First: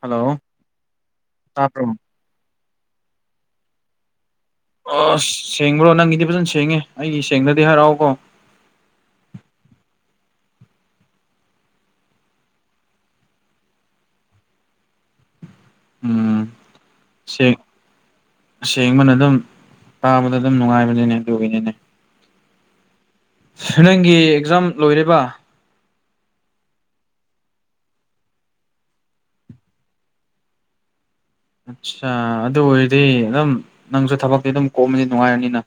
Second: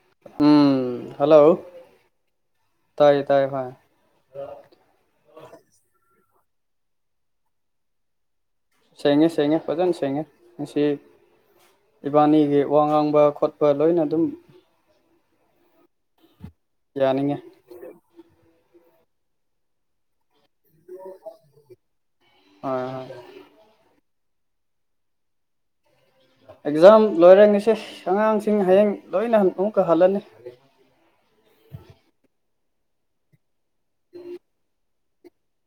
hello ꯁꯥꯄ꯭ꯔꯣ ꯇꯥꯏ ꯇꯥꯏ ꯍ ꯑꯁ ꯁꯦꯡꯕ꯭ꯔꯣ ꯅꯪꯒꯤꯗꯤ ꯐꯖꯅ ꯁꯦꯡꯉꯦ ꯑꯩꯗꯤ ꯁꯦꯡꯅꯗꯤ ꯍꯥꯏꯔꯛꯑꯣꯀꯣ ꯁꯦꯡꯉꯦ ꯁꯦꯡꯉꯦ ꯐꯖꯅ ꯁꯦꯡꯉꯦ ꯉ ꯏꯕꯥꯅꯤꯒꯤ ꯋꯥ ꯉꯥꯡꯕ ꯈꯣꯠꯄ ꯂꯣꯏꯅ ꯑꯗꯨꯝ ꯎꯝ ꯌꯥꯅꯤꯡꯉꯦ ꯑꯁꯦꯡꯕꯅ ꯑꯗꯨꯝ ꯄꯥꯕꯗ ꯑꯗꯨꯝ ꯅꯨꯡꯉꯥꯏꯕꯅꯤꯅꯦ ꯑꯗꯨꯒꯤꯅꯤꯅꯦ ꯍꯣꯏ ꯍꯣꯏ ꯁ ꯅꯪꯒꯤ ꯑꯦꯛꯖꯥꯝ ꯂꯣꯏꯔꯤꯕ ꯑꯦꯛꯖꯥꯝ ꯂꯣꯏꯔꯝꯉꯁꯦ ꯑꯉꯥꯡꯁꯤꯡ ꯍꯌꯦꯡ ꯂꯣꯏꯅ ꯑꯃꯨꯛꯀ ꯍꯜꯂꯅꯤ [unintelligible] ꯑꯠꯆꯥ ꯑꯗꯨ ꯑꯣꯏꯔꯗꯤ ꯑꯗꯨꯝ ꯅꯪꯁꯨ ꯊꯕꯛꯇꯤ ꯑꯗꯨꯝ ꯀꯣꯝꯃꯅꯤ ꯅꯨꯡꯉꯥꯏꯔꯅꯤꯅ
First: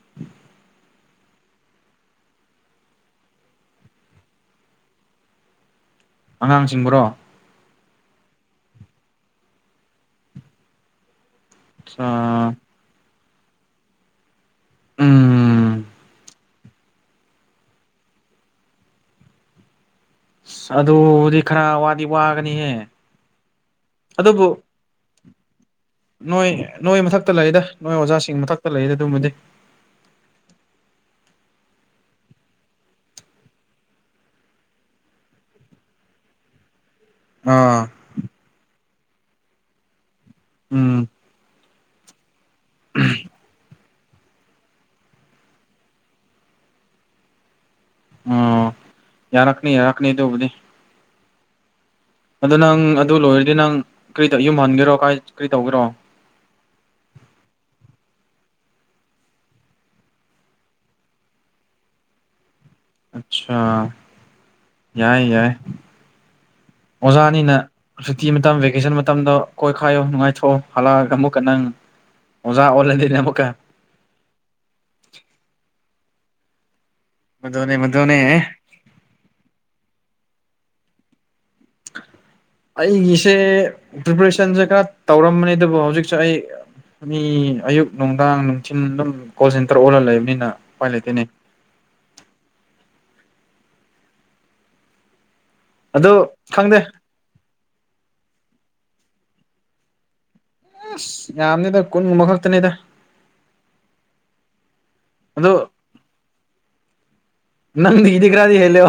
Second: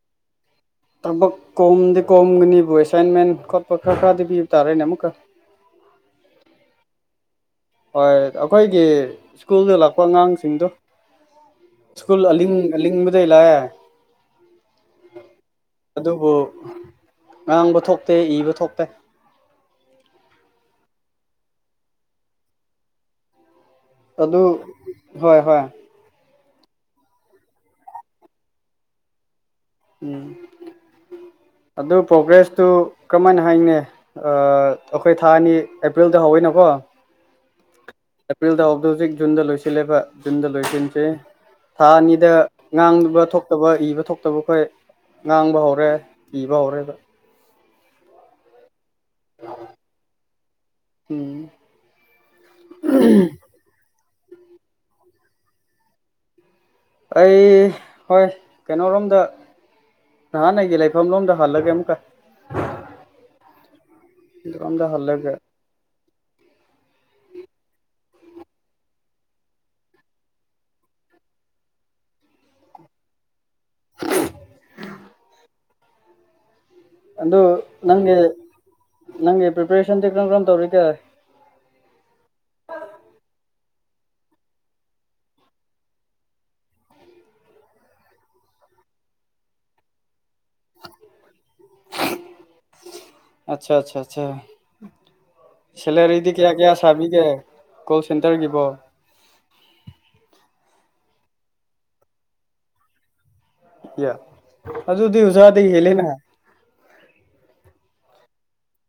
ꯊꯕꯛ ꯀꯣꯝꯗꯤ ꯀꯣꯝꯒꯅꯤꯕꯨ ꯑꯦꯁꯥꯏꯟꯃꯦꯟ ꯈꯣꯠꯄ ꯈꯔ ꯈꯔꯗꯤ ꯄꯤꯕ ꯇꯥꯔꯦꯅꯦ ꯑꯃꯨꯛꯀ ꯑꯉꯥꯡꯁꯤꯡꯕ꯭ꯔꯣ ꯍꯣꯏ ꯑꯩꯈꯣꯏꯒꯤ ꯁ꯭ꯀꯨꯜꯗ ꯂꯥꯛꯄ ꯑꯉꯥꯡꯁꯤꯡꯗꯣ ꯁ꯭ꯀꯨꯜ ꯑ ꯑꯥ ꯑꯕꯗꯒꯤꯩ ꯂꯥꯛꯑꯦ ꯎꯝ ꯑꯗꯨꯕꯨ ꯉꯥꯡꯕ ꯊꯣꯛꯇꯦ ꯏꯕ ꯊꯣꯛꯇꯦ ꯑꯗꯨꯕꯨꯗꯤ ꯈꯔ ꯋꯥꯗꯤ ꯋꯥꯒꯅꯤꯍꯦ ꯑꯗꯨ ꯑꯗꯨꯕꯨ ꯍꯣꯏ ꯍꯣꯏ ꯅꯣꯏ ꯅꯣꯏ ꯃꯊꯛꯇ ꯂꯩꯗ ꯅꯣꯏ ꯑꯣꯖꯥꯁꯤꯡ ꯃꯊꯛꯇ ꯂꯩꯔꯤꯗ ꯑꯗꯨꯃꯗꯤ ꯎꯝ ꯑꯗꯨ ꯄ꯭ꯔꯣꯒ꯭ꯔꯦꯁꯇꯨ ꯀꯔꯝꯍꯥꯏꯅ ꯍꯥꯏꯅꯦ ꯑꯩꯈꯣꯏ ꯊꯥ ꯑꯅꯤ ꯑꯦꯄ꯭ꯔꯤꯜꯗ ꯍꯧꯋꯅꯣꯀꯣ ꯑꯥ ꯑꯦꯄ꯭ꯔꯤꯜꯗ ꯍꯕꯗ ꯍꯧꯖꯤꯛ ꯖꯨꯟꯗ ꯂꯣꯏꯁꯤꯜꯂꯦꯕ ꯖꯨꯟꯗ ꯎꯝ ꯂꯣꯏꯁꯤꯟꯁꯤ ꯊꯥ ꯑꯅꯤꯗ ꯉꯥꯡꯕ ꯊꯣꯛꯇꯕ ꯏꯕ ꯊꯣꯛꯇꯕꯈꯣꯏ ꯉꯥꯡꯕ ꯍꯧꯔꯦ ꯏꯕ ꯍꯧꯔꯦ ꯑꯣ ꯌꯥꯔꯛꯅꯤ ꯌꯥꯔꯀꯅꯤ ꯑꯗꯨ ꯎꯕꯨꯗꯤ ꯎꯝ ꯑꯗꯨ ꯅꯪ ꯑꯗꯨ ꯂꯣꯏꯔꯗꯤ ꯅꯪ ꯀꯔꯤ ꯌꯨꯝ ꯍꯟꯒꯦꯔꯣ ꯀꯔꯤ ꯇꯧꯒꯦꯔꯣ ꯑꯩ ꯍꯣꯏ ꯀꯩꯅꯣꯔꯣꯝꯗ ꯊꯍꯥꯟꯅꯒ ꯂꯩꯥꯏ ꯐꯝ ꯂꯣꯝꯗ ꯍꯜꯂꯒꯦ ꯑꯃ ꯀ ꯑꯆꯥꯥ ꯔꯝꯗ ꯍꯜꯂꯒꯦ ꯑꯣꯖꯥꯅꯤꯅ ꯁꯨꯇꯤ ꯃꯇꯝ ꯚꯦꯀꯦꯁꯟ ꯃꯇꯝꯗꯣ ꯀꯣꯏꯈꯥꯏꯌꯣ ꯅꯨꯡꯉꯥꯏꯊꯣꯛꯑꯣ ꯍꯜꯂꯛꯑꯒ ꯑꯃꯨꯛꯀꯟꯅ ꯅꯪꯉꯤ ꯑꯣꯖ ꯑꯣꯔꯂꯦꯟꯗꯤꯔꯤꯅ ꯄꯀꯦ [unintelligible] ꯑꯗꯨ ꯃꯗꯨꯅꯦ ꯅꯪ ꯃꯗꯨꯅꯦ ꯅꯪꯒꯤ ꯄꯤꯄꯔꯦꯁꯟ ꯇ ꯀ ꯀꯝ ꯇꯧꯔꯤꯀꯦ ꯑꯩꯒꯤꯁꯦ ꯄ꯭ꯔꯤꯄꯦꯔꯦꯁꯟꯁꯦ ꯈꯔ ꯇꯧꯔꯝꯕꯅꯤ ꯑꯗꯨꯕꯨ ꯍꯧꯖꯤꯛꯁꯦ ꯑꯩ ꯃꯤ ꯑꯌꯨꯛ ꯅꯨꯡꯗꯥꯡ ꯅꯨꯡꯊꯤꯤꯟ ꯑꯗꯨꯝ ꯀꯣꯜ ꯁꯦꯟꯇꯔ ꯑꯣꯜꯂ ꯂꯩꯕꯅꯤꯅ ꯎꯄꯥꯏ ꯂꯩꯇꯦꯅꯦ ꯑꯆꯥ ꯑꯆꯥꯆꯥ ꯑꯆꯥ ꯑꯗꯣ ꯁꯦꯂꯔꯤꯗꯤ ꯀꯌꯥ ꯈꯪꯗꯦ ꯀꯌꯥ ꯁꯥꯕꯤꯒꯦ ꯀꯣꯜ ꯁꯦꯟꯇꯔꯒꯤꯕꯣ ꯑꯁ ꯌꯥꯝꯅꯤꯗ ꯀꯨꯟꯒꯨꯝꯕ ꯈꯛꯇꯅꯤꯗ ꯌꯥ ꯑꯗꯣ ꯑꯖꯤꯕꯨꯗꯤꯁꯗꯤ ꯍꯦꯂ ꯅ ꯅꯪꯤꯗꯤ ꯀ꯭ꯔꯥꯗꯤ ꯍꯂꯣ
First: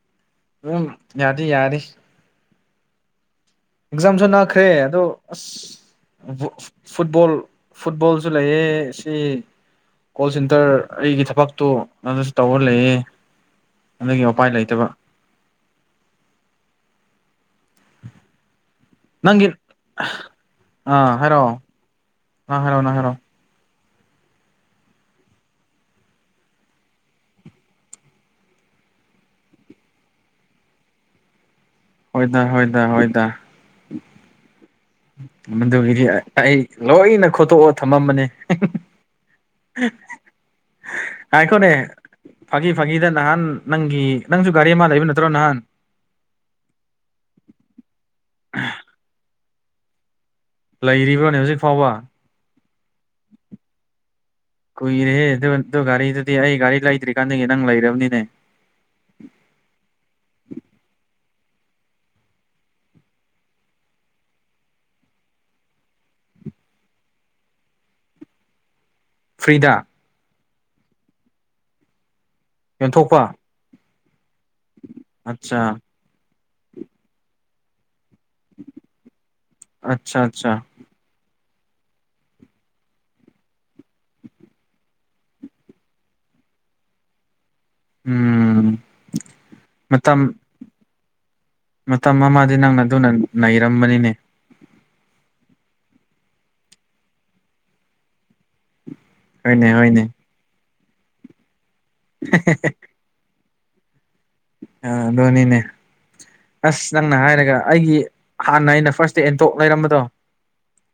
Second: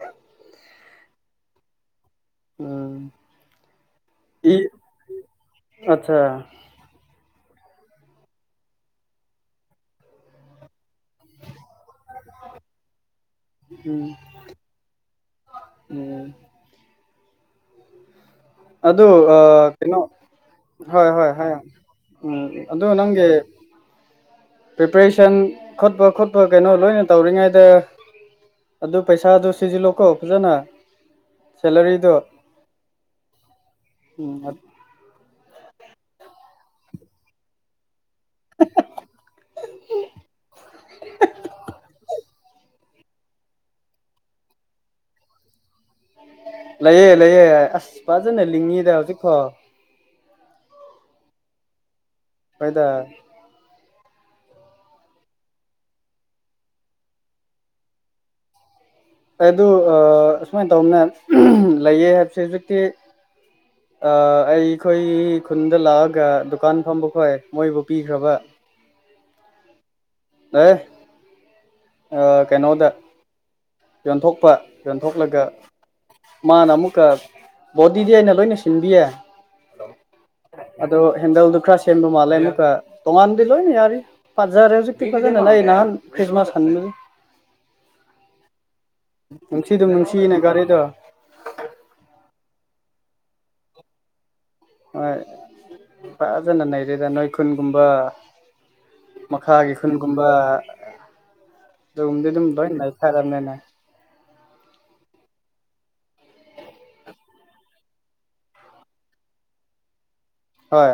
ꯑ ꯎꯝ ꯌꯥꯗꯤ ꯌꯥꯔꯦ ꯎꯝ ꯑꯦꯛꯖꯥꯝꯁꯨ ꯅꯥꯈ꯭ꯔꯦ ꯑꯗꯣ ꯑꯁ ꯑꯠꯆꯥ ꯐꯨꯠꯕꯣꯜ ꯐꯨꯠꯕꯣꯜꯁꯨ ꯂꯩꯌꯦ ꯁꯤ ꯀꯣꯜ ꯁꯦꯟꯇꯔ ꯑꯩꯒꯤ ꯊꯕꯛꯇꯣ ꯑꯗꯨꯁꯨ ꯇꯧꯔ ꯂꯩꯌꯦ ꯎꯝ ꯑꯗꯨꯒꯤ ꯎꯄꯥꯏ ꯂꯩꯇꯕ ꯎꯝ ꯑꯗ ꯑ ꯅꯪꯒꯤ ꯀꯩꯅꯣ ꯍꯣꯏ ꯑꯥ ꯍꯣꯏ ꯍ ꯍꯥꯏꯔꯛꯑꯣ ꯎꯝ ꯅꯪ ꯍꯥꯏꯔꯛꯑꯣ ꯑꯗꯨ ꯅꯪ ꯍꯥꯏꯔꯛꯑꯣ ꯅꯪꯒꯤ ꯄ꯭ꯔꯤꯄꯔꯦꯁꯟ ꯈꯣꯠꯄ ꯈꯣꯠꯄ ꯀꯩꯅꯣ ꯂꯣꯏꯅ ꯇꯧꯔꯤꯉꯩꯗ ꯑꯗꯨ ꯄꯩꯁꯥꯗꯨ ꯁꯤꯖꯤꯜꯂꯣꯀꯣ ꯐꯖꯅ ꯁꯦꯂꯔꯤꯗꯣ ꯍꯣꯏꯗ ꯍꯣꯏꯗ ꯍꯣꯏꯗ ꯎꯝ ꯃꯗꯨꯒꯤꯗꯤ ꯑꯩ ꯂꯣꯏꯅ ꯈꯣꯠꯇꯣꯛꯑꯣ ꯊꯝꯃꯝꯕꯅꯤ ꯑꯩꯈꯅꯦ ꯐ ꯐꯥꯒꯤꯗ ꯅꯍꯥꯟ ꯅꯪꯒꯤ ꯅꯪꯁꯨ ꯒꯥꯔꯤ ꯑꯃ ꯂꯩꯕ ꯅꯠꯇ꯭ꯔꯣ ꯅꯍꯥꯟ ꯂꯩꯑ ꯂꯩꯑ ꯑꯁ ꯐꯖꯅ ꯂꯤꯡꯉꯤꯗ ꯍꯧꯖꯤꯛꯈꯣ ꯂꯩꯔꯤꯕ꯭ꯔꯣꯅꯦ ꯍꯧꯖꯤꯛ ꯐꯥꯎꯕ ꯐꯣꯏꯗ ꯀꯨꯏꯔꯦ ꯑꯗꯨ ꯑꯗꯨ ꯒꯥꯔꯤꯗꯨꯗꯤ ꯑꯩ ꯒꯥꯔꯤ ꯂꯩꯇ꯭ꯔꯤꯀꯥꯟꯗꯒꯤ ꯅꯪ ꯂꯩꯔꯕꯅꯤꯅꯦ ꯑꯗꯨ ꯑꯨꯃꯥꯏꯅ ꯇꯧꯅꯦ ꯂꯩꯌꯦ ꯍꯥꯏꯕꯁꯦ ꯍꯧꯖꯤꯛꯇꯤ ꯑꯩꯈꯣꯏ ꯈꯨꯟꯗ ꯂꯥꯛꯑꯒ ꯗꯨꯀꯥꯟ ꯐꯝꯕ ꯈꯣꯏ ꯃꯣꯏꯕꯨ ꯄꯤꯈ꯭ꯔꯕ ꯎꯝ ꯐ꯭ꯔꯤꯗꯥ ꯑꯦ ꯀꯩꯅꯣꯗ ꯌꯦꯟꯊꯣꯛꯄ ꯌꯣꯟꯊꯣꯛꯄ ꯌꯣꯟꯊꯣꯛꯂꯒ ꯃꯥꯅ ꯑꯃꯨꯛꯀ ꯣꯠ ꯑꯗꯨꯗꯤꯗꯤ ꯑꯩꯅ ꯂꯣꯏꯅ ꯁꯤꯟꯕꯤꯌꯦ ꯑꯠꯆꯥ ꯑꯠꯆꯥ ꯑꯗꯣ ꯍꯦꯟꯗꯜꯗꯨ ꯀꯀ꯭ꯔ ꯁ ꯁꯦꯝꯕ ꯃꯂꯦ ꯅꯨꯀ ꯇꯣꯡꯉꯥꯟꯗꯤꯂꯣꯏ ꯅ ꯑꯔꯔꯤ ꯄꯥꯁ ꯍꯥꯔꯁꯨꯛꯛꯇꯄꯖ ꯅ ꯅꯍꯥꯟ ꯈ꯭ꯔꯤꯁꯃꯥꯁ ꯎ ꯎꯝ ꯅꯨꯡꯁꯤꯗꯨꯝ ꯅꯨꯡꯁꯤꯅꯦ ꯃꯇꯝ ꯒꯥꯔꯤꯗ ꯃꯇꯝ ꯑꯃꯗꯤ ꯅꯪꯅ ꯑꯗꯨꯅ ꯅꯩꯔꯝꯕꯅꯤꯅꯦ ꯍꯣꯏ ꯐꯖꯅ ꯅꯔꯤꯦꯗ ꯅꯣꯏ ꯈꯨꯨꯟꯒꯨꯝꯕ ꯍꯣꯏꯅꯦ ꯃꯈꯥꯒꯤ ꯍꯣꯏꯅꯦ ꯈꯨꯟꯒꯨꯝꯕ ꯎꯝꯗ ꯑꯗꯨꯝꯕ ꯈꯔꯅꯦꯅ ꯑ ꯙꯣꯅꯤꯅꯦ ꯑꯁ ꯅꯪꯅ ꯍꯥꯏꯔꯒ ꯑꯩꯒꯤ ꯍꯥꯟꯅ ꯑꯩꯅ ꯐꯥꯔꯁ ꯗ ꯑꯦꯟꯊꯣꯛ ꯂꯩꯔꯝꯕꯗꯣ ꯍꯣꯏ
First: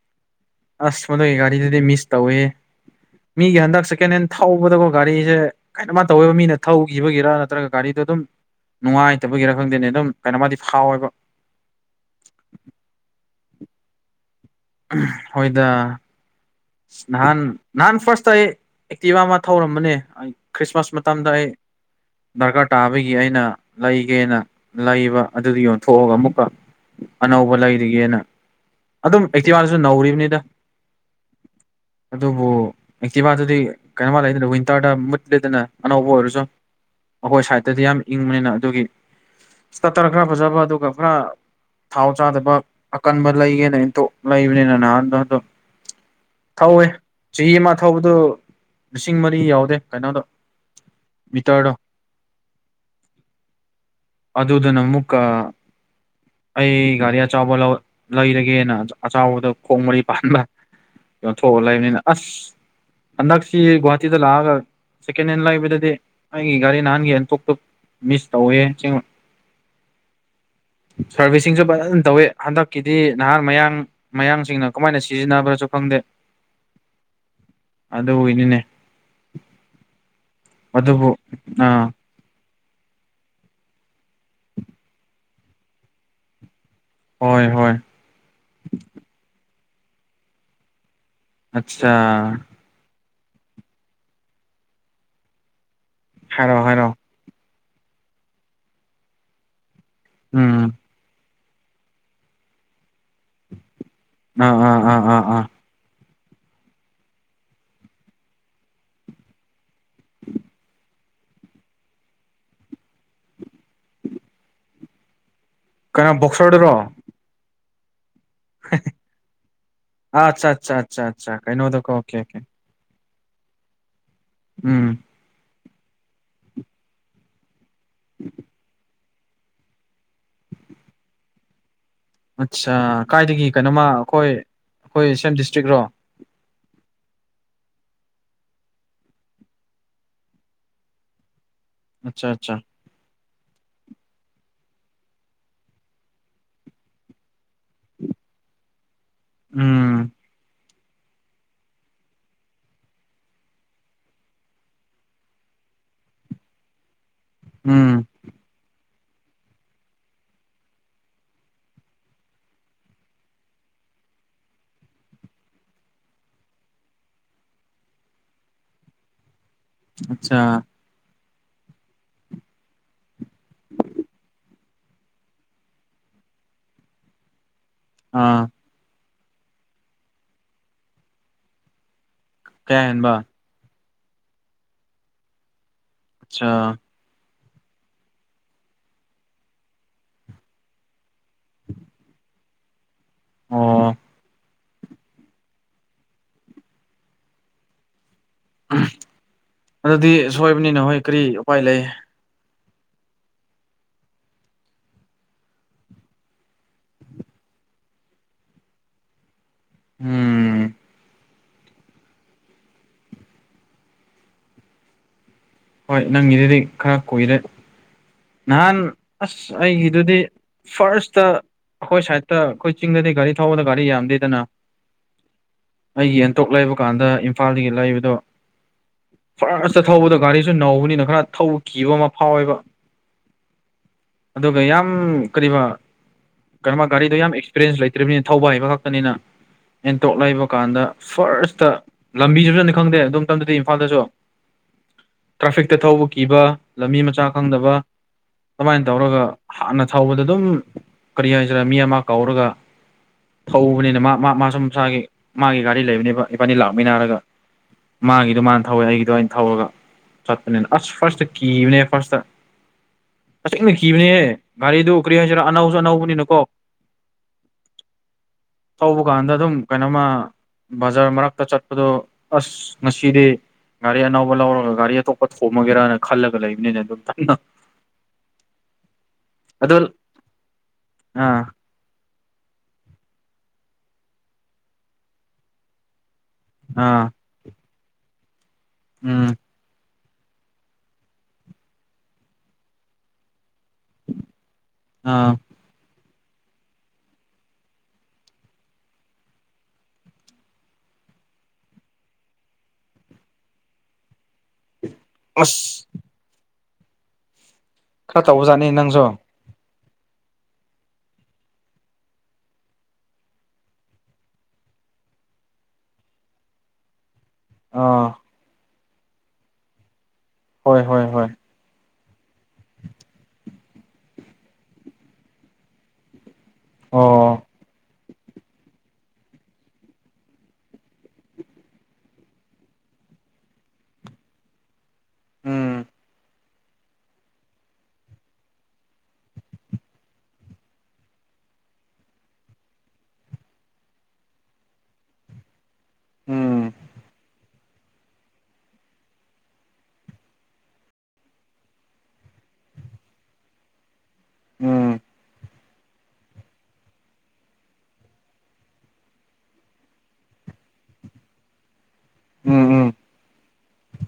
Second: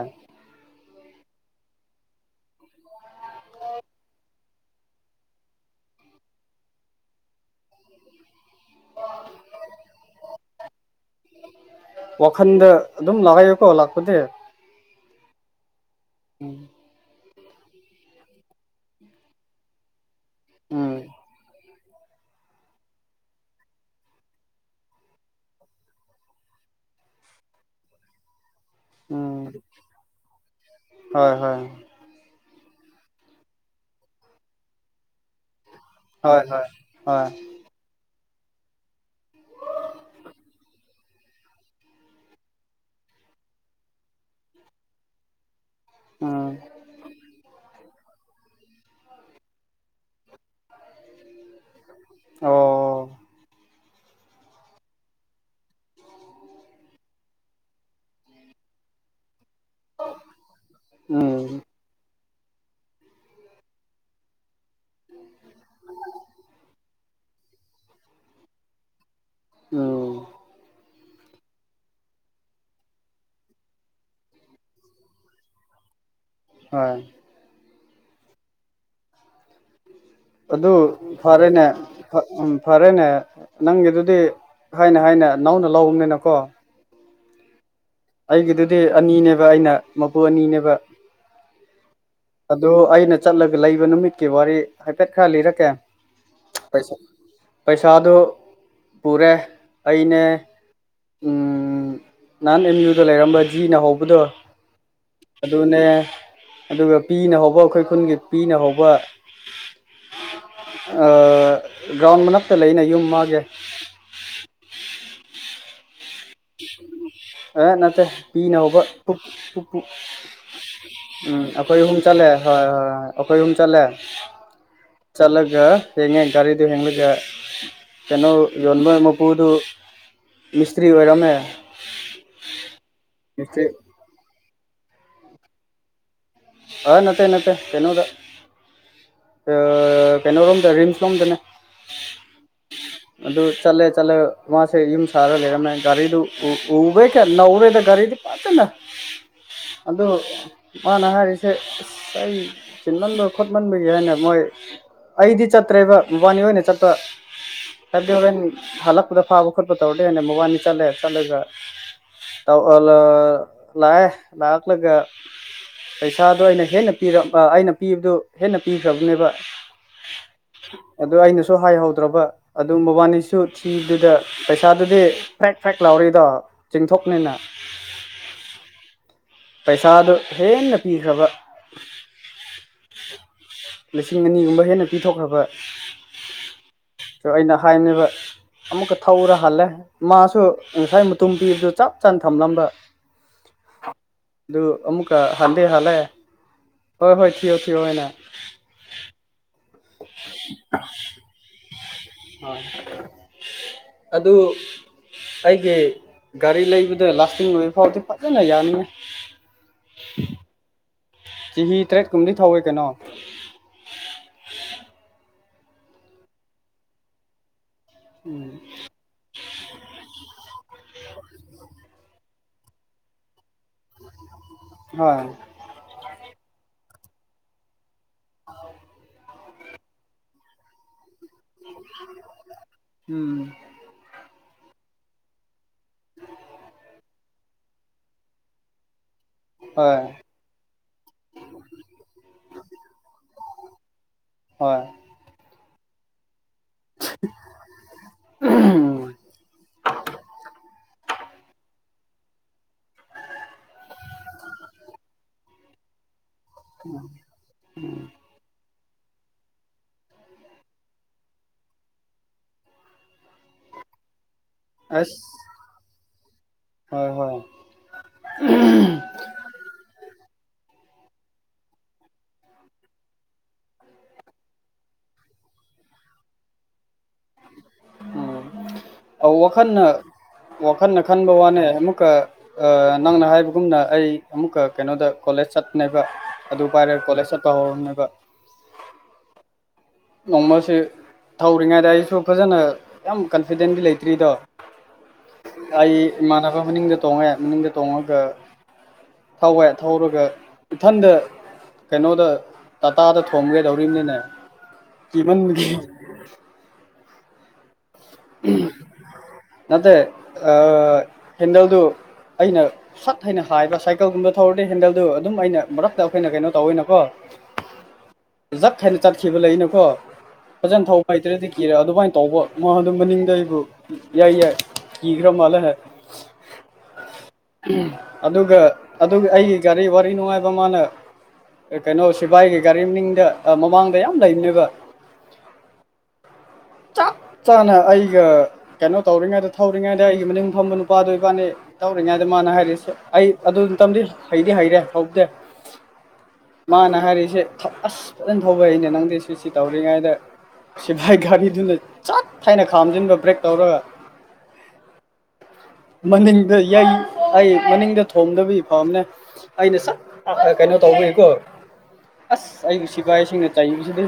ꯑꯁ ꯃꯗꯨ ꯑꯩꯒꯒꯥꯔꯤꯗꯗꯤ ꯃꯤꯁ ꯇꯧꯦ ꯃꯤꯒꯤ ꯍꯟꯗꯛ ꯁꯦꯀꯦꯟ ꯍꯦꯟ ꯊꯧꯕꯗꯀꯣ ꯒꯥꯔꯤꯁꯦ ꯀꯩꯅꯣꯃ ꯇꯧꯋꯦꯕ ꯃꯤꯅ ꯊꯧꯈꯤꯕꯒꯤꯔ ꯅꯠꯇ꯭ꯔꯒ ꯒꯥꯔꯤꯗꯣ ꯑꯗꯨꯝ ꯅꯨꯡꯉꯥꯏꯇꯕꯒꯤꯔ ꯈꯪꯗꯦꯅꯦ ꯑꯗꯨꯝ ꯀꯩꯅꯣꯃꯗꯤ ꯐꯥꯎꯋꯦꯕ ꯋꯥꯈꯟꯗ ꯑꯗꯨꯝ ꯂꯥꯛꯥꯏꯦꯀꯣ ꯂꯥꯛꯄꯗꯤ ꯍꯣꯏꯗ ꯎꯝ ꯅꯍꯥꯟ ꯅꯍꯥꯟ ꯐꯥꯔꯁꯇ ꯑꯩ ꯑꯦꯛꯇꯤꯚ ꯑꯃ ꯊꯧꯔꯝꯕꯅꯦ ꯎꯝ ꯈ꯭ꯔꯤꯁꯃꯥꯁ ꯃꯇꯝꯗ ꯑꯩ [unintelligible] ꯗꯔꯀꯥꯔ ꯇꯥꯕꯒꯤ ꯑꯩꯅ ꯂꯩꯒꯦꯅ ꯂꯩꯕ ꯑꯗꯨꯗ ꯌꯣꯟꯊꯣꯛꯑꯒ ꯑꯃꯨꯛꯀ ꯑꯅꯧꯕ ꯂꯩꯔꯤꯒꯦꯅ ꯑꯗꯨꯝ ꯎꯝ ꯑꯩꯠꯇꯤ ꯋꯥꯟꯗꯁꯨ ꯅꯧꯔꯤꯕꯅꯤꯗ ꯍꯣꯏ ꯍꯣꯏ ꯑꯗꯨꯕꯨ ꯑꯦꯛꯇꯤꯕꯥꯇꯗꯤ ꯀꯩꯅꯣꯃ ꯂꯩꯗꯅ ꯋꯤꯟꯇꯔꯗ ꯃꯨꯠ ꯂꯩꯗꯅ ꯑꯅꯧꯕ ꯍꯣꯏ ꯑꯣꯏꯔꯁꯨ ꯍꯣꯏ ꯍꯣꯏ ꯑꯩꯈꯣꯏ ꯁꯥꯏꯗꯠꯇꯗꯤ ꯌꯥꯝ ꯏꯪꯕꯅꯤꯅ ꯑꯗꯨꯒꯤ ꯇꯔ ꯈꯔ ꯐꯖꯕ ꯑꯗꯨꯒ ꯈꯔ ꯊꯥꯎ ꯆꯥꯗꯕ ꯑꯀꯟꯕ ꯂꯩꯒꯦꯅ ꯑꯟꯇꯣꯛ ꯂꯩꯕꯅꯤꯅ ꯅꯍꯥꯟꯗꯣ ꯑꯗꯨꯝ ꯎꯝ ꯊꯧꯋꯦ ꯆꯍꯤ ꯑꯃ ꯊꯧꯕꯗꯨ ꯂꯤꯁꯤꯡ ꯃꯔꯤ ꯌꯥꯎꯗꯦ ꯀꯩꯅꯣꯗꯣ ꯃꯤꯇꯔꯗꯣ ꯑꯣ ꯑꯗꯨꯗꯨ ꯑꯗꯨ ꯅꯃꯨꯀꯥ ꯑꯩ ꯒꯥꯔꯤ ꯑꯆꯥꯎꯕ ꯂꯩꯔꯒꯦꯅ ꯑꯆꯕꯗ ꯈꯣꯡ ꯃꯔꯤ ꯄꯥꯟꯕ ꯎ ꯀꯣꯊꯣꯛꯑ ꯂꯩꯕꯅꯤꯅ ꯑꯁ ꯍꯟꯗꯛꯁꯤ ꯒꯨꯍꯥꯇꯤꯗ ꯂꯥꯛꯑꯒ ꯁꯦꯀꯦꯟ ꯍꯦꯟ ꯂꯩꯕꯗꯗꯤ ꯑꯩꯒꯤ ꯒꯥꯔꯤ ꯅꯍꯥꯟꯒ ꯍꯦꯟ ꯇꯣꯛꯞ ꯇ ꯃꯤꯁ ꯇꯧꯋꯦꯕ ꯑꯣ ꯁꯥꯔꯚꯤꯁꯁꯤꯡꯁꯨ ꯐꯖꯅ ꯇꯧꯋꯤ ꯍꯟꯗꯛꯀꯤꯗꯤ ꯅꯍꯥꯥꯟ ꯃꯌꯥꯡ ꯃꯌꯥꯡꯁꯤꯡꯅ ꯀꯃꯥꯏꯅ ꯁꯤꯖꯤꯟꯅꯕ꯭ꯔꯁꯨ ꯈꯪꯗꯦ ꯍꯣꯏ ꯑꯗ ꯏꯅꯤꯅꯦ ꯑꯗꯨ ꯐꯔꯦꯅꯦ ꯎꯝ ꯐꯔꯦꯅꯦ ꯅꯪꯒꯤꯗꯨꯗꯤ ꯍꯥꯏꯅ ꯍꯥꯏꯅ ꯅꯧꯅ ꯂꯧꯕꯅꯤꯅꯀꯣ ꯍꯣꯏ ꯍꯣꯏ ꯑꯩꯒꯤꯗꯨꯗꯤ ꯑꯅꯤꯅꯦꯕ ꯑꯩꯅ ꯃꯄꯨ ꯑꯅꯤꯅꯦꯕ ꯑꯆꯥ ꯑꯗꯨ ꯑꯩꯅ ꯆꯠꯂꯒ ꯂꯩꯕ ꯅꯨꯃꯤꯠꯀꯤ ꯋꯥꯔꯤ ꯍꯥꯏꯐꯦꯠ ꯈꯔ ꯂꯤꯔꯛꯀꯦ ꯍꯔꯣ ꯍꯥꯏꯦꯔꯣ ꯄꯩꯁꯥꯗꯨꯣ ꯄꯨꯔꯦ ꯑꯅꯦ ꯎꯝ ꯟ ꯑꯦꯦꯝ ꯌꯨ ꯑꯗꯨ ꯂꯩꯔꯝꯕ ꯖꯤꯅ ꯍꯧꯕꯗꯣ ꯑꯥ ꯑꯥ ꯑꯥ ꯑꯥ ꯑꯥ ꯑꯗꯨꯅꯦ ꯑꯗꯨꯒ ꯄꯤꯅ ꯍꯧꯕ ꯑꯩꯈꯣꯏ ꯈꯨꯟꯒꯤ ꯄꯤꯅ ꯍꯧꯕ ꯒ꯭ꯔꯥꯎꯟ ꯃꯅꯥꯛꯇ ꯂꯩꯅ ꯌꯨꯝ ꯃꯥꯒꯦ ꯀꯅꯥꯣ ꯕꯣꯛꯁꯔꯗꯔꯣ ꯑꯦ ꯅꯠꯇꯦ ꯄꯤꯅ ꯍꯧꯕ ꯑꯠꯆꯥ ꯑꯠꯆꯥ ꯑꯠꯆꯥ ꯑꯠꯆꯥ ꯎꯝ ꯑꯩꯈꯣꯏ ꯀꯩꯅꯣꯗꯀꯣ ꯑꯍꯨꯝ ꯑꯣꯀꯦ ꯆꯠꯂꯦ ꯑꯣꯀꯦ ꯍꯣꯏ ꯍꯣꯏ ꯍꯣꯏ ꯑꯩꯈꯣꯏ ꯑꯍꯨꯝ ꯆꯠꯂꯦ ꯎꯝ ꯆꯠꯂꯒ ꯍꯡꯉꯦ ꯒꯥꯔꯤꯗꯣ ꯍꯦꯒ ꯀꯩꯅꯣ ꯌꯣꯟꯕ ꯃꯄꯨꯗꯨ ꯃꯤꯁꯇ꯭ꯔꯤ ꯑꯣꯏꯔꯝꯃꯦ ꯑꯠꯆꯥ ꯀꯥꯏꯗꯒꯤ ꯃꯤꯁꯇ꯭ꯔꯤ ꯀꯩꯅꯣꯃ ꯑꯩꯈꯣꯏ ꯑꯩꯈꯣꯏ ꯁꯦꯝ ꯗꯤꯁꯇ꯭ꯔꯤꯛꯔꯣ ꯍꯣꯏ ꯅꯠꯇꯦ ꯅꯠꯇꯦ ꯀꯩꯅꯣꯗ ꯑ ꯀꯩꯅꯣ ꯔꯣꯝꯗ ꯔꯤꯝꯁ ꯔꯣꯝꯗꯅꯦ ꯑꯆꯥ ꯑꯆꯥ ꯑꯗꯨ ꯆꯠꯂꯦ ꯆꯠꯂꯦ ꯃꯥꯁꯦ ꯌꯨꯝ ꯁꯥꯔꯒ ꯂꯩꯔꯝꯃꯦ ꯒꯥꯔꯤꯗꯨ ꯎꯕꯩ ꯀꯌꯥ ꯅꯧꯔꯦꯗ ꯒꯥꯔꯤꯗꯤ ꯐꯖꯅ ꯎꯝ ꯑꯗꯨ ꯃꯥꯅ ꯍꯥꯏꯔꯤꯁꯤ ꯁꯦ ꯑꯩ ꯆꯤꯟꯃꯟꯕ ꯈꯣꯠꯃꯟꯕꯒꯤ ꯍꯥꯏꯅ ꯃꯣꯏ ꯑꯩꯗꯤ ꯆꯠꯇ꯭ꯔꯦꯕ ꯃꯕꯥꯅꯤ ꯑꯣꯏꯅ ꯆꯠꯄ ꯎꯝ ꯍꯥꯏꯗꯤ ꯍꯣꯔꯦꯟ ꯍꯜꯂꯛ ꯄꯗ ꯐꯥꯕ ꯈꯣꯠꯄ ꯇꯧꯔꯗꯤꯅ ꯃꯣꯕꯥꯅꯤ ꯆꯠꯂꯦ ꯆꯠꯂꯒ ꯇꯧ ꯑꯥ ꯂꯥ ꯂꯥꯛꯑ‌ꯦ ꯂꯥꯛꯂꯒ ꯄꯩꯁꯥꯗꯣ ꯑꯩꯅ ꯍꯦꯟꯅ ꯄꯤ ꯑꯩꯅ ꯄꯤꯕꯗꯨ ꯍꯦꯟꯅ ꯄꯤꯈ꯭ꯔꯕꯅꯦꯕ ꯑꯠꯆꯥ ꯑꯗꯨ ꯑꯩꯅꯁꯨ ꯁꯨ ꯍꯥꯏꯍꯧꯗ꯭ꯔꯕ ꯑꯗꯨꯝ ꯃꯕꯥꯅꯤꯁꯨ ꯊꯤꯕꯗꯥ ꯄꯩꯁꯥꯗꯨꯗꯤ ꯄ꯭ꯔꯦꯛ ꯄ꯭ꯔꯦꯛ ꯂꯥꯎꯔꯤꯏꯗꯣ ꯆꯤꯡꯊꯣꯛ ꯄꯅꯤꯅ ꯑꯥ ꯄꯩꯁꯥꯗꯨ ꯍꯦꯟꯅ ꯄꯤꯈ꯭ꯔꯕ ꯀꯌꯥ ꯍꯦꯟꯕ ꯂꯤꯁꯤꯡ ꯑꯅꯤꯒꯨꯝꯕ ꯍꯦꯟꯅ ꯄꯤꯊꯣꯛꯈ꯭ꯔꯕ ꯑꯠꯁꯥ ꯁꯨ ꯑꯩꯅ ꯍꯥꯏꯕꯅꯦꯕ ꯑꯃꯨꯛꯀ ꯊꯧꯔ ꯍꯥꯜꯂꯦ ꯃꯥꯁꯨ ꯉꯁꯥꯏ ꯃꯇꯨꯝ ꯄꯤꯕꯗꯨ ꯆꯞ ꯆꯥꯅ ꯊꯝꯂꯝꯕ ꯑꯣ ꯑꯗꯨ ꯑꯃꯨꯛꯀ ꯍꯟꯗꯤ ꯍꯥꯜꯂꯦ ꯍꯣꯏ ꯍꯣꯏ ꯊꯤꯌꯣ ꯊꯤꯌꯣ ꯑꯣꯏꯅ ꯑꯗꯨꯗꯤ ꯁꯣꯏꯕꯅꯤꯅꯣ ꯍꯣꯏ ꯀꯔꯤ ꯎꯄꯥꯏ ꯂꯩ ꯍꯣꯏ ꯑꯗꯨ ꯑꯩꯒꯤ ꯒꯥꯔꯤ ꯂꯩꯕꯗ ꯂꯥꯁꯇꯤꯡ ꯑꯣꯏꯕ ꯐꯥꯎꯗꯤ ꯐꯖꯅ ꯌꯥꯅꯤꯉꫭ ꯎꯝ ꯆꯍꯤ ꯇꯔꯦꯠꯀꯨꯝꯕꯗꯤ ꯊꯧꯋꯦ ꯀꯩꯅꯣ ꯍꯣꯏ ꯅꯪꯒꯤꯗꯨꯗꯤ ꯈꯔ ꯀꯨꯏꯔꯦ ꯅꯍꯥꯟ ꯑꯁ ꯑꯩꯒꯤꯗꯨꯗꯤ ꯐꯥꯔꯁꯇ ꯑꯩꯈꯣꯏ ꯁꯥꯏꯠꯇ ꯑꯩꯈꯣꯏ ꯆꯤꯡꯗꯗꯤ ꯒꯥꯔꯤ ꯊꯧꯕꯗ ꯒꯥꯔꯤ ꯌꯥꯝꯗꯦꯗꯅ ꯍꯣꯏ ꯇꯣꯛ ꯂꯩꯕ ꯀꯥꯟꯗ ꯏꯝꯐꯥꯜꯗꯒꯤ ꯂꯩꯕꯗꯣ ꯑꯥꯎ [unintelligible] ꯐꯁꯇ ꯊꯧꯕꯗꯣ ꯒꯥꯔꯤꯁꯨ ꯅꯧꯕꯅꯤꯅ ꯈꯔ ꯊꯧꯕ ꯀꯤꯕ ꯑꯃ ꯐꯥꯎꯋꯦꯕ ꯎꯝ ꯑꯗꯨꯒ ꯌꯥꯝ ꯀꯔꯤꯕ ꯀꯩꯅꯣꯃ ꯒꯥꯔꯤꯗꯣ ꯌꯥꯝ ꯑꯦꯛꯁꯄꯤꯔꯦꯟꯁ ꯂꯩꯇ꯭ꯔꯤꯕꯅꯤꯅ ꯊꯧꯕ ꯍꯩꯏꯕ ꯈꯛꯇꯅꯤꯅ ꯍꯣꯏ ꯑꯦꯟꯇꯣꯛ ꯂꯩꯕ ꯀꯥꯟꯗ ꯐꯥꯔꯁꯇ ꯂꯝꯕꯤꯗꯨꯅꯅ ꯈꯪꯗꯦ ꯑꯗꯨꯝ ꯗꯤ ꯏꯝꯐꯥꯜꯗꯁꯨ [unintelligible] ꯍꯣꯏ ꯇ꯭ꯔꯥꯐꯤꯛꯇ ꯊꯧꯕ ꯀꯤꯕ ꯂꯝꯕꯤ ꯃꯆꯥ ꯈꯪꯗꯕ ꯑꯗꯨꯃꯥꯏꯅ ꯎꯝ ꯇꯧꯔꯒ ꯍꯥꯟꯅ ꯊꯧꯕꯗ ꯑꯗꯨꯝ ꯀꯔꯤ ꯍꯥꯏꯁꯤꯔ ꯃꯤ ꯑꯃ ꯀꯥꯎꯔꯒ ꯊꯧꯕꯅꯤꯅ ꯃꯥ ꯃꯥ ꯃꯥꯁꯨ ꯃꯁꯥꯒꯤ ꯃꯥꯒꯤ ꯒꯥꯔꯤ ꯂꯩꯕꯅꯦꯕ ꯏꯕꯥꯅꯤ ꯂꯥꯛꯃꯤꯟꯅꯔꯒꯥ ꯃꯥꯒꯤꯗꯣ ꯃꯥꯅ ꯊꯧꯋꯦ ꯑꯩꯒꯤꯗꯣ ꯑꯩꯅ ꯊꯧꯔꯒ ꯆꯠꯄꯅꯤ ꯑꯁ ꯐꯥꯇ ꯀꯤꯕꯅꯦ ꯐꯥꯇ ꯇꯁ‌ꯦꯡꯅ ꯀꯤꯕꯅꯦꯍ‌ꯦ ꯒꯥꯔꯤꯗꯨ ꯑꯁ ꯀꯔꯤꯍꯥꯏꯁꯤꯔꯥ ꯑꯅꯧꯁꯨ ꯑꯅꯧꯕꯅꯤꯅꯀꯣ ꯍꯣꯏ ꯍꯣꯏ ꯊꯧꯕ ꯀꯥꯟꯗ ꯑꯗꯨꯝ ꯀꯩꯅꯣꯃ ꯕꯖꯥꯔ ꯃꯔꯛꯇ ꯆꯠꯄꯗꫭ ꯑꯁ ꯉꯁꯤꯗꯤ ꯒꯥꯔꯤ ꯑꯅꯧꯕ ꯂꯧꯔꯒ ꯒꯥꯔꯤ ꯑꯇꯣꯞꯄ ꯊꯣꯝꯃꯒꯦꯔꯅ ꯈꯜꯂꯒ ꯂꯩꯕꯅꯤꯅ ꯑꯗꯨꯝ ꯀꯟꯅ ꯑ ꯋꯥꯈꯜꯅ ꯋꯥꯈꯜꯅ ꯈꯟꯕ ꯑꯥ ꯋꯥꯅꯦ ꯑꯃꯨꯛꯀ ꯑ ꯅꯪꯅ ꯍꯥꯏꯕꯒꯨꯝꯅ ꯑꯩ ꯑꯃꯨꯛꯀ ꯀꯩꯅꯣꯗ ꯀꯣꯂꯦꯖ ꯆꯠꯄꯅ‌ꯦꯕ ꯑꯗꯨ ꯄꯥꯏꯔꯦ ꯑꯥ ꯀꯣꯂꯦꯖꯇ ꯇꯧꯍꯧꯅ‌ꯦꯕ ꯎꯝ ꯅꯣꯡꯃꯁꯨ ꯊꯧꯔꯤꯉꯩꯗ ꯑꯩꯁꯨ ꯐꯖꯅ ꯌꯥꯝ ꯐꯤꯗꯟꯗꯤ ꯂꯩꯇ꯭ꯔꯤꯗꯣ ꯑꯥ ꯑꯩ ꯏꯃꯥꯟꯅꯕ ꯃꯅꯤꯡꯗ ꯇꯣꯡꯉꯦ ꯃꯅꯤꯡꯗ ꯇꯣꯡꯉꯒ ꯊꯧꯋ‌ꯦ ꯊꯧꯔꯒ ꯏꯊꯟꯗ ꯀꯩꯅꯣꯗ ꯇꯥꯇꯥꯗ ꯊꯣꯡꯝꯒꯦꯗꯧꯔꯤꯕꯅꯤꯅꯦ ꯀꯃꯟ ꯑꯁ ꯈꯔ ꯇꯧꯕꯖꯥꯠꯅꯤ ꯅꯪꯁꯨ ꯅꯦ ꯍꯦꯟꯗꯦꯜꯗꯨ ꯑꯩꯅ ꯁꯠ ꯍꯥꯏꯅ ꯍꯥꯏꯕ ꯁꯥꯏꯀꯜꯒꯨꯝꯕ ꯊꯧꯔꯗꯤ ꯍꯦꯟꯗꯜꯗꯨ ꯑꯗꯨꯝ ꯑꯩꯅ ꯃꯔꯛꯇ ꯑꯩꯈꯣꯏꯅ ꯀꯩꯅꯣ ꯇꯧꯋꯅꯀꯣ ꯑꯥ ꯆꯠ ꯍꯅ ꯆꯠꯈꯤꯕ ꯂꯩꯅꯀꯣ ꯍꯣꯏ ꯐꯖꯅ ꯍꯣꯏ ꯊꯧꯕ ꯍꯣꯏ ꯍꯩꯇ꯭ꯔꯗꯤ ꯀꯤꯔ ꯑꯗꯨꯃꯥꯏꯅ ꯇꯧꯕ ꯃꯉꯣꯟꯗ ꯃꯅꯤꯡꯗ ꯑꯩꯕꯨ ꯌꯥꯏ ꯌꯥꯏ ꯀꯤꯈ꯭ꯔ ꯃꯥꯜꯂ ꯍꯥꯏ ꯑꯣ ꯑꯗꯨꯒ ꯑꯗꯨ ꯑꯩꯒꯤ ꯒꯥꯔꯤ ꯋꯥꯔꯤ ꯅꯨꯡꯉꯥꯏꯕ ꯃꯥꯅ ꯀꯩꯅꯣ ꯁꯤꯕꯥꯏꯒꯤ ꯒꯥꯔꯤ ꯃꯤꯡꯗ ꯃꯃꯥꯡꯗ ꯌꯥꯝ ꯂꯩꯅꯦꯕ ꯎꯝ ꯆ ꯆꯞ ꯆꯥꯅ ꯑꯩꯒ ꯀꯩꯅꯣ ꯇꯧꯔꯤꯉꯩꯗ ꯊꯧꯔꯤꯉꯩꯗ ꯑꯩꯒꯤ ꯃꯅꯤꯡ ꯐꯝꯕ ꯅꯨꯄꯥꯗꯣ ꯏꯕꯥꯅꯤ ꯇꯧꯔꯤꯉꯩꯗ ꯃꯥ ꯅ ꯍꯥꯏꯔꯤꯁꯦ ꯑꯩ ꯑꯗꯨꯇꯗꯤ ꯍꯩꯗꯤ ꯍꯩꯔꯦ ꯍꯧꯗꯦ ꯎꯝ ꯃꯥꯅ ꯍꯔꯤꯁꯦ ꯑꯁ ꯐꯖꯅ ꯊꯧꯕ ꯑꯅꯦ ꯅꯪꯗꯤ ꯁꯤ ꯁꯤ ꯇꯧꯔꯤꯉꯩꯗ ꯁꯤꯐꯚꯥꯏ ꯒꯥꯔꯤꯗꯨꯅ ꯆꯠ ꯊꯥꯏꯅ ꯈꯥꯝꯖꯤꯟꯕ ꯕ꯭ꯔꯦꯛ ꯇꯧꯔꯒ ꯎꯝ ꯃꯅꯤꯡꯗꯏ ꯑꯩ ꯃꯅꯤꯡꯗ ꯊꯣꯝꯗꯕꯒꯤ ꯐꯥꯝꯅꯦ ꯑꯩꯅ ꯆ ꯀꯩꯅꯣ ꯇꯧꯕꯅꯤꯀꯣ ꯑꯁ ꯎꯝ ꯎꯝ ꯑꯩꯒꯤꯁꯤꯀꯌꯦꯁꯤꯅ ꯇꯏ ꯁꯤꯗ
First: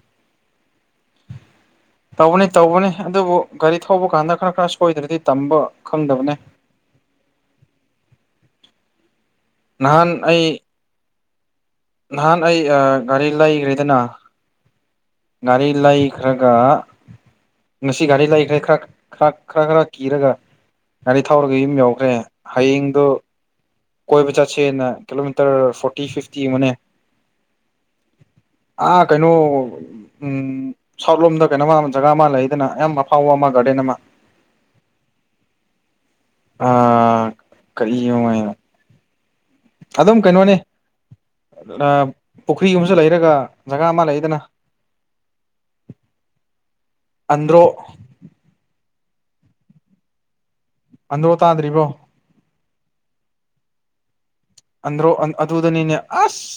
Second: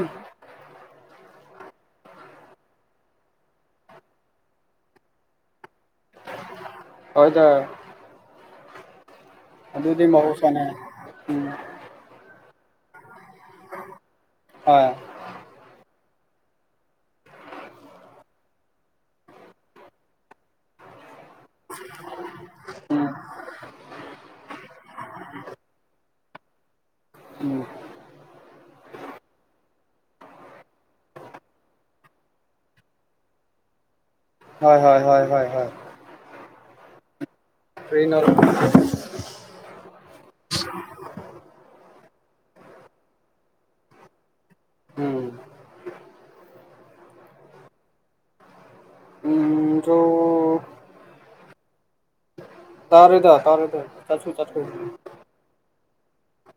ꯇꯧꯕꯅꯤ ꯇꯧꯕꯅꯤ ꯑꯗꯨꯕꯨ ꯒꯥꯔꯤ ꯊꯧꯕ ꯀꯥꯟꯗ ꯈꯔ ꯈꯔ ꯁꯣꯏꯗ꯭ꯔꯗꯤ ꯇꯝꯕ ꯈꯪꯗꯕꯅꯦ ꯍꯣꯏꯗ ꯑꯗꯨꯗꯤ ꯅꯍꯥꯟ ꯑꯩ ꯃꯧꯁꯅꯦ ꯎꯝ ꯅꯍꯥꯟ ꯑꯩ ꯒꯥꯔꯤ ꯂꯩꯈ꯭ꯔꯦꯗꯅ ꯍꯣꯏ ꯒꯥꯔꯤ ꯂꯩ ꯈ꯭ꯔꯒ ꯉꯁꯤ ꯘꯔꯤ ꯂꯩꯈ꯭ꯔꯦ ꯈꯔ ꯈꯔ ꯈꯔ ꯈꯔ ꯀꯤꯔꯒ ꯒꯥꯔꯤ ꯊꯧꯔꯒ ꯌꯨꯝ ꯌꯥꯧꯈ꯭ꯔꯦ ꯍꯌꯦꯡꯗꯨꯣ ꯀꯣꯏꯕ ꯆꯠꯁꯦꯅ ꯀꯤꯂꯣꯃꯤꯇꯔ ꯐꯣꯔꯇꯤ ꯐꯤꯐꯇꯤ ꯃꯅꯦ ꯑꯣ ꯑꯥ ꯀꯩꯅꯣ ꯎ ꯁꯥꯎꯠ ꯂꯣꯝꯗ ꯀꯩꯅꯣꯃ ꯖꯒꯥ ꯑꯃ ꯂꯩꯗꯅ ꯌꯥꯝ ꯑꯐꯥꯎꯕ ꯑꯃꯒ ꯀꯅꯃ ꯍꯣꯏ ꯍꯣꯏ ꯍꯣꯏ ꯍ ꯑꯥ ꯇꯔꯤꯅꯔ ꯑꯗꯨꯝ ꯀꯩꯅꯣꯅꯦ ꯄꯨꯈ꯭ꯔꯤꯒꯨꯝꯁꯨ ꯂꯩꯔꯒ ꯖꯒꯥ ꯑꯃ ꯂꯩꯗꯅ ꯎꯝ ꯑꯟꯗ꯭ꯔꯣ ꯎꯁꯨꯣ ꯑꯟ ꯍꯣ ꯇꯗ꯭ꯔꯤꯔꯤꯕꯣ ꯇꯔꯦꯗ ꯇꯥꯔꯦꯗ ꯆꯁꯨ ꯑꯗ꯭ꯔꯣ ꯑꯨꯗꯅꯤꯅꯦ ꯑꯁ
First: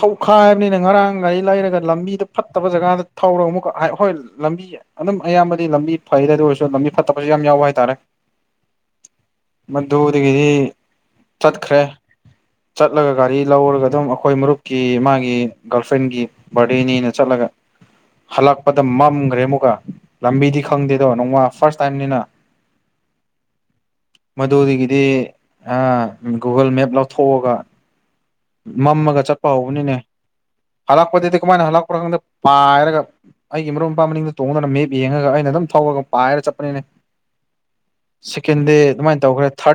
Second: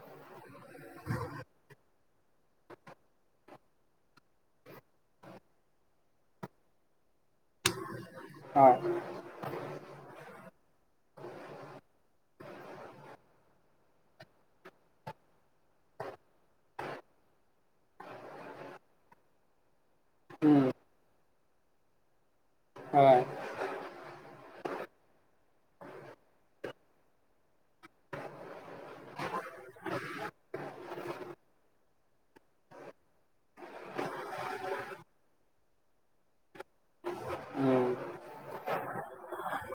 ꯊꯧꯈꯥꯏ ꯍꯥꯏꯕꯅꯤꯅ ꯉꯔꯥꯡ ꯒꯥꯔꯤ ꯂꯩꯔꯒ ꯂꯝꯕꯤꯗ ꯐꯠꯇꯕ ꯖꯒꯥꯗ ꯊꯧꯔꯒ ꯑꯃꯨꯛꯀ ꯍꯣꯏ ꯂꯝꯕꯤ ꯑꯗꯨꯝ ꯑꯌꯥꯝꯕꯗꯤ ꯂꯝꯕꯤ ꯐꯩꯗ ꯑꯗꯨ ꯑꯣꯏꯔꯁꯨ ꯂꯝꯕꯤ ꯐꯠꯇꯕꯁꯨ ꯌꯥꯝ ꯌꯥꯎꯕ ꯍꯥꯏꯇꯥꯔꯦ ꯍꯣꯏ ꯃꯗꯨꯗꯒꯤꯗꯤ ꯆꯠꯈ꯭ꯔꯦ ꯆꯠꯂꯒ ꯒꯥꯔꯤ ꯂꯧꯔꯒ ꯑꯗꯨꯝ ꯑꯩꯈꯣꯏ ꯃꯔꯨꯞ ꯀꯤ ꯃꯥꯒꯤ ꯒꯥꯔꯜ ꯐ꯭ꯔꯦꯟꯒꯤ ꯕꯥꯔꯗꯦꯅꯤꯅ ꯆꯠꯂꯒ ꯍꯜꯂꯛꯄꯗ ꯃꯝꯈ꯭ꯔꯦ ꯑꯃꯨꯛꯒ ꯂꯝꯕꯤꯗꯤ ꯈꯪꯗꯦꯗꯣ ꯅꯣꯡꯃ ꯐꯥꯔꯁ ꯇꯥꯏꯝꯅꯤꯅ ꯍꯣꯏ ꯃꯗꯨꯗꯒꯤꯗꯤ ꯒꯨꯒꯜ ꯃꯦꯞ ꯂꯧꯊꯣꯛꯑꯒ ꯃꯝꯃꯒ ꯆꯠꯄ ꯍꯧꯕꯅꯤꯅꯦ ꯍꯜꯂꯛꯄꯗꯗꯤ ꯀꯃꯥꯏꯅ ꯍꯜꯂꯛꯄꯣ ꯈꯗ ꯄꯥꯏꯔꯒ ꯑꯩꯒꯤ ꯃꯔꯨꯞ ꯃꯄꯥꯡ ꯃꯅꯤꯡꯗ ꯇꯣꯡꯗꯨꯅ ꯃꯦꯞ ꯌꯦꯡꯉꯒ ꯑꯩꯅ ꯑꯗꯨꯝ ꯊꯧꯔꯒ ꯄꯥꯏꯔ ꯆꯠꯄꯅꯤꯅꯦ [unintelligible] ꯁꯦꯀꯦꯟꯗꯦ ꯑꯗꯨꯃꯥꯏꯅ ꯇꯧꯈ꯭ꯔꯦ ꯊꯥꯔꯠ